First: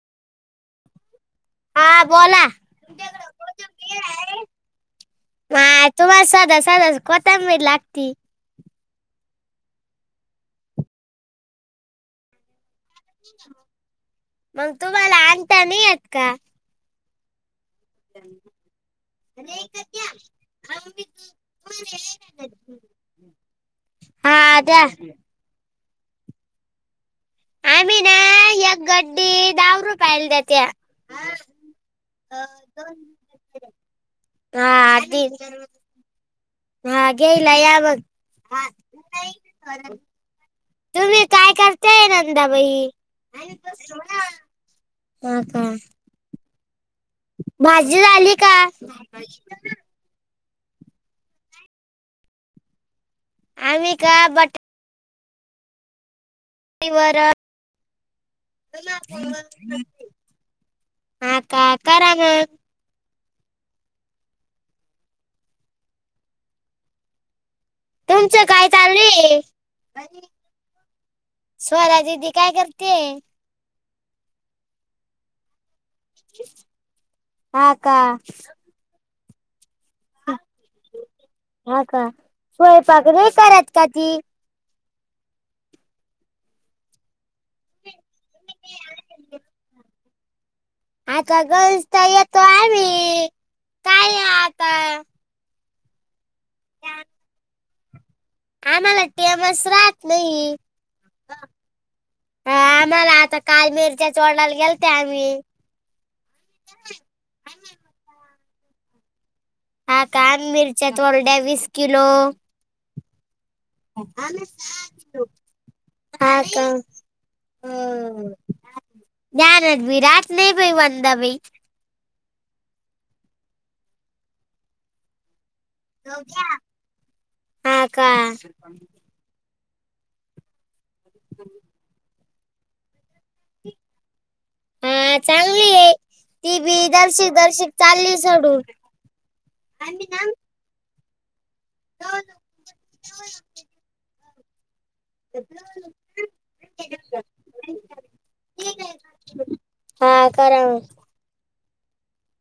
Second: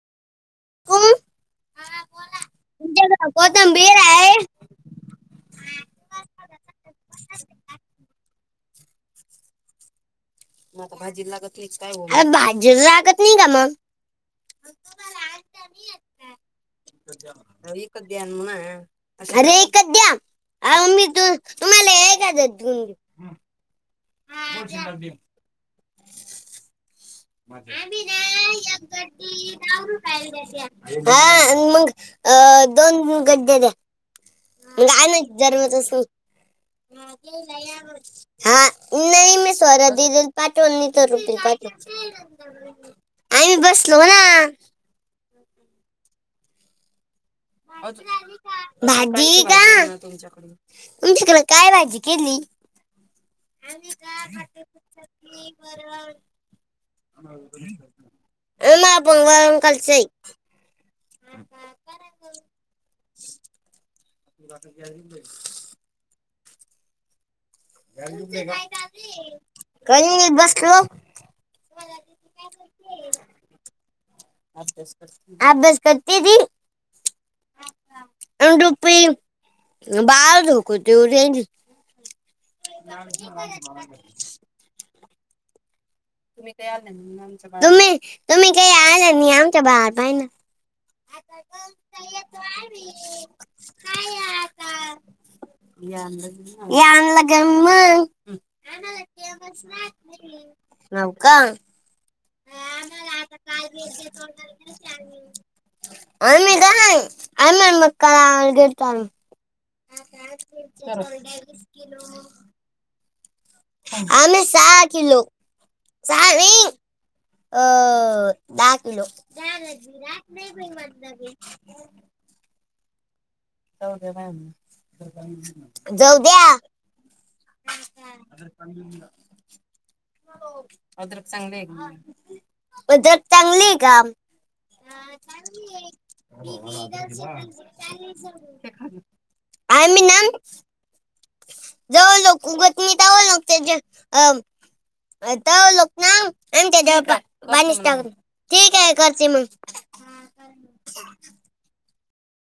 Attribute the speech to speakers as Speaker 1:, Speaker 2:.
Speaker 1: हा बोला.
Speaker 2: उद्या लावतो आता बाहेर हाय.
Speaker 1: माय तुम्हाला सदा सदाच खोटं बाईन लागती.
Speaker 2: मोको भाजी लागत नाहीच गो काय भाजी लाग.
Speaker 1: मग तुम्हाला आणता नाही येत का?
Speaker 2: ईकत द्या ना तर ईकत द्या ना. अरे ईकत द्या आम्ही तू तुम्हाला हजार द्यु. हा द्या [unintelligible] भाजी. आम्ही ना
Speaker 1: एक
Speaker 2: यक जोडी.
Speaker 1: गड्डी
Speaker 2: ही दहा
Speaker 1: रुपयाला
Speaker 2: रूपयला
Speaker 1: देत्या.
Speaker 2: भाजी हाय हा मग दोन गड्डया द्या. मग
Speaker 1: हा
Speaker 2: आहे ना
Speaker 1: ती
Speaker 2: जगन्याच सुख.
Speaker 1: हा घ्यायला या मग.
Speaker 2: हा नाही मी स्वरा दिदीला पाठवून देतो एक
Speaker 1: तुम्ही
Speaker 2: रुपाय.
Speaker 1: काय काय नंदाबाई
Speaker 2: हाई बसलो ना.
Speaker 1: हा का? भाजी झाली का?
Speaker 2: भाजी का तुमच्याकडे काय भाजी केली.
Speaker 1: आम्ही का बटा.
Speaker 2: वर
Speaker 1: वरण.
Speaker 2: [unintelligible] ए मागून वा काळचई.
Speaker 1: हा का कारा ग.
Speaker 2: वाता कले [unintelligible] तुमचं काय चालू हेय काही नाही बसलो.
Speaker 1: स्वरा दिदी काय करतीये.
Speaker 2: अभ्यास करती आभ्यास करती
Speaker 1: हा का
Speaker 2: अन रुपी. बाळ झोकत्यो रें जी.
Speaker 1: हो का स्वयंपाक नाही करत का ती
Speaker 2: तुम्ही काय आणलं नाही आमच्या बाळाला.. तुम्ही तुम्ही काही आणल नाही आमच्या बाळा पाहिना. आता रोज काय येतो आम्ही खाय आता ये आणल का नाही मग... ये आणल का नाही मंग
Speaker 1: आम्हाला टेमच राहत नाही.
Speaker 2: हाव का हा
Speaker 1: आम्हाला
Speaker 2: न
Speaker 1: आता काल मिरच्या तोडायला गेलते आम्ही
Speaker 2: [unintelligible] आम्ही काय आणा मग काय देताल केलतो आम्ही.
Speaker 1: हा काल मिरच्यात तोरड्या वीस किलो हा
Speaker 2: आम्ही सहा किलो सहा नाही
Speaker 1: का
Speaker 2: अ दहा किलो ध्यानात बी राहत नाही बाई माझ्या काय जाऊ द्या
Speaker 1: हा का
Speaker 2: अद्रक चांगली आहे का उद्रक चांगली आहे का हम [unintelligible]
Speaker 1: हा चांगली आहे ती बी जराशी जराशी चालली सोडून
Speaker 2: आम्ही ना जवळ लोक उगत नाही तरी लावतोय ज अ आ तवा लोक ना आमच्याच्यावळ पा बाणीस टा.. ठीक आहे करती मंग
Speaker 1: हा करा मग